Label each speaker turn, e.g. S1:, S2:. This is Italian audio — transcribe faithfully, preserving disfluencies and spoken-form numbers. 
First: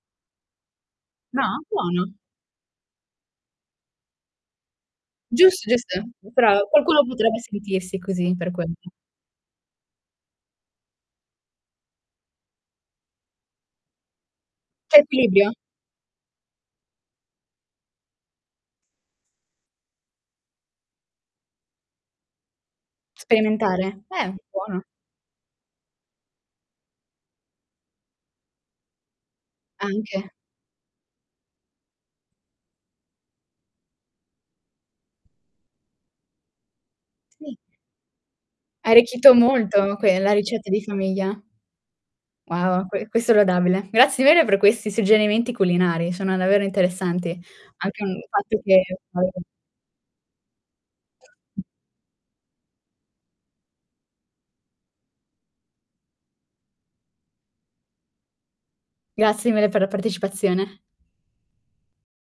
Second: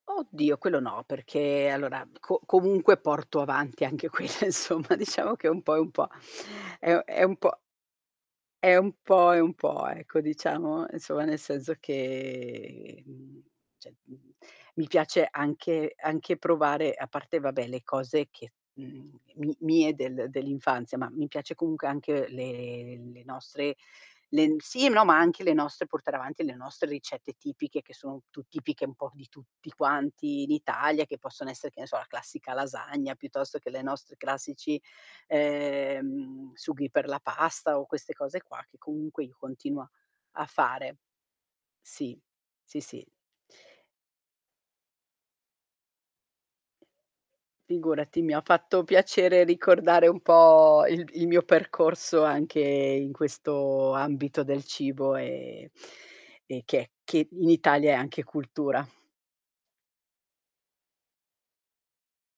S1: Oddio, quello no,
S2: No?
S1: perché allora,
S2: Buono.
S1: co comunque porto avanti anche quella, insomma, diciamo che è un
S2: Giusto,
S1: po' e un
S2: giusto,
S1: po'.
S2: però
S1: È u
S2: qualcuno
S1: è
S2: potrebbe
S1: un po'
S2: sentirsi così, per quello.
S1: è un po' e un po', ecco, diciamo, inzomma, nel senso che, mhmm ceh, mhmm, mi
S2: C'è
S1: piace
S2: equilibrio?
S1: anche anche provare, a parte vabbè le cose che mhmm, mi mie del dell'infanzia, ma mi piace comunche anche le le nostre
S2: Sperimentare? Eh,
S1: len
S2: buono.
S1: sì, no, ma anche le nostre portare avanti le nostre ricette tipiche che sono tu tipiche un po' di tutti
S2: Anche.
S1: quanti in Italia che possono essere, che ne so, la classica lasagna, piuttosto che le nostre classici, ehm, sughi per la
S2: Sì.
S1: pasta o queste cose qua che
S2: Hai
S1: comunque
S2: ricchito
S1: io continua
S2: molto que la
S1: a
S2: ricetta di
S1: fare.
S2: famiglia.
S1: Sì, sì
S2: Wow,
S1: sì.
S2: que questo è lodabile. Grazie di vere per questi suggerimenti culinari, sono davvero interessanti. Anche un
S1: Figurati, mi ha
S2: fatto che
S1: fatto piacere
S2: [unintelligible]
S1: ricordare un po' il il mio percorso anche in questo ambito del cibo, e e che che in Italia è anche cultura.
S2: Grazie mille per la partecipazione.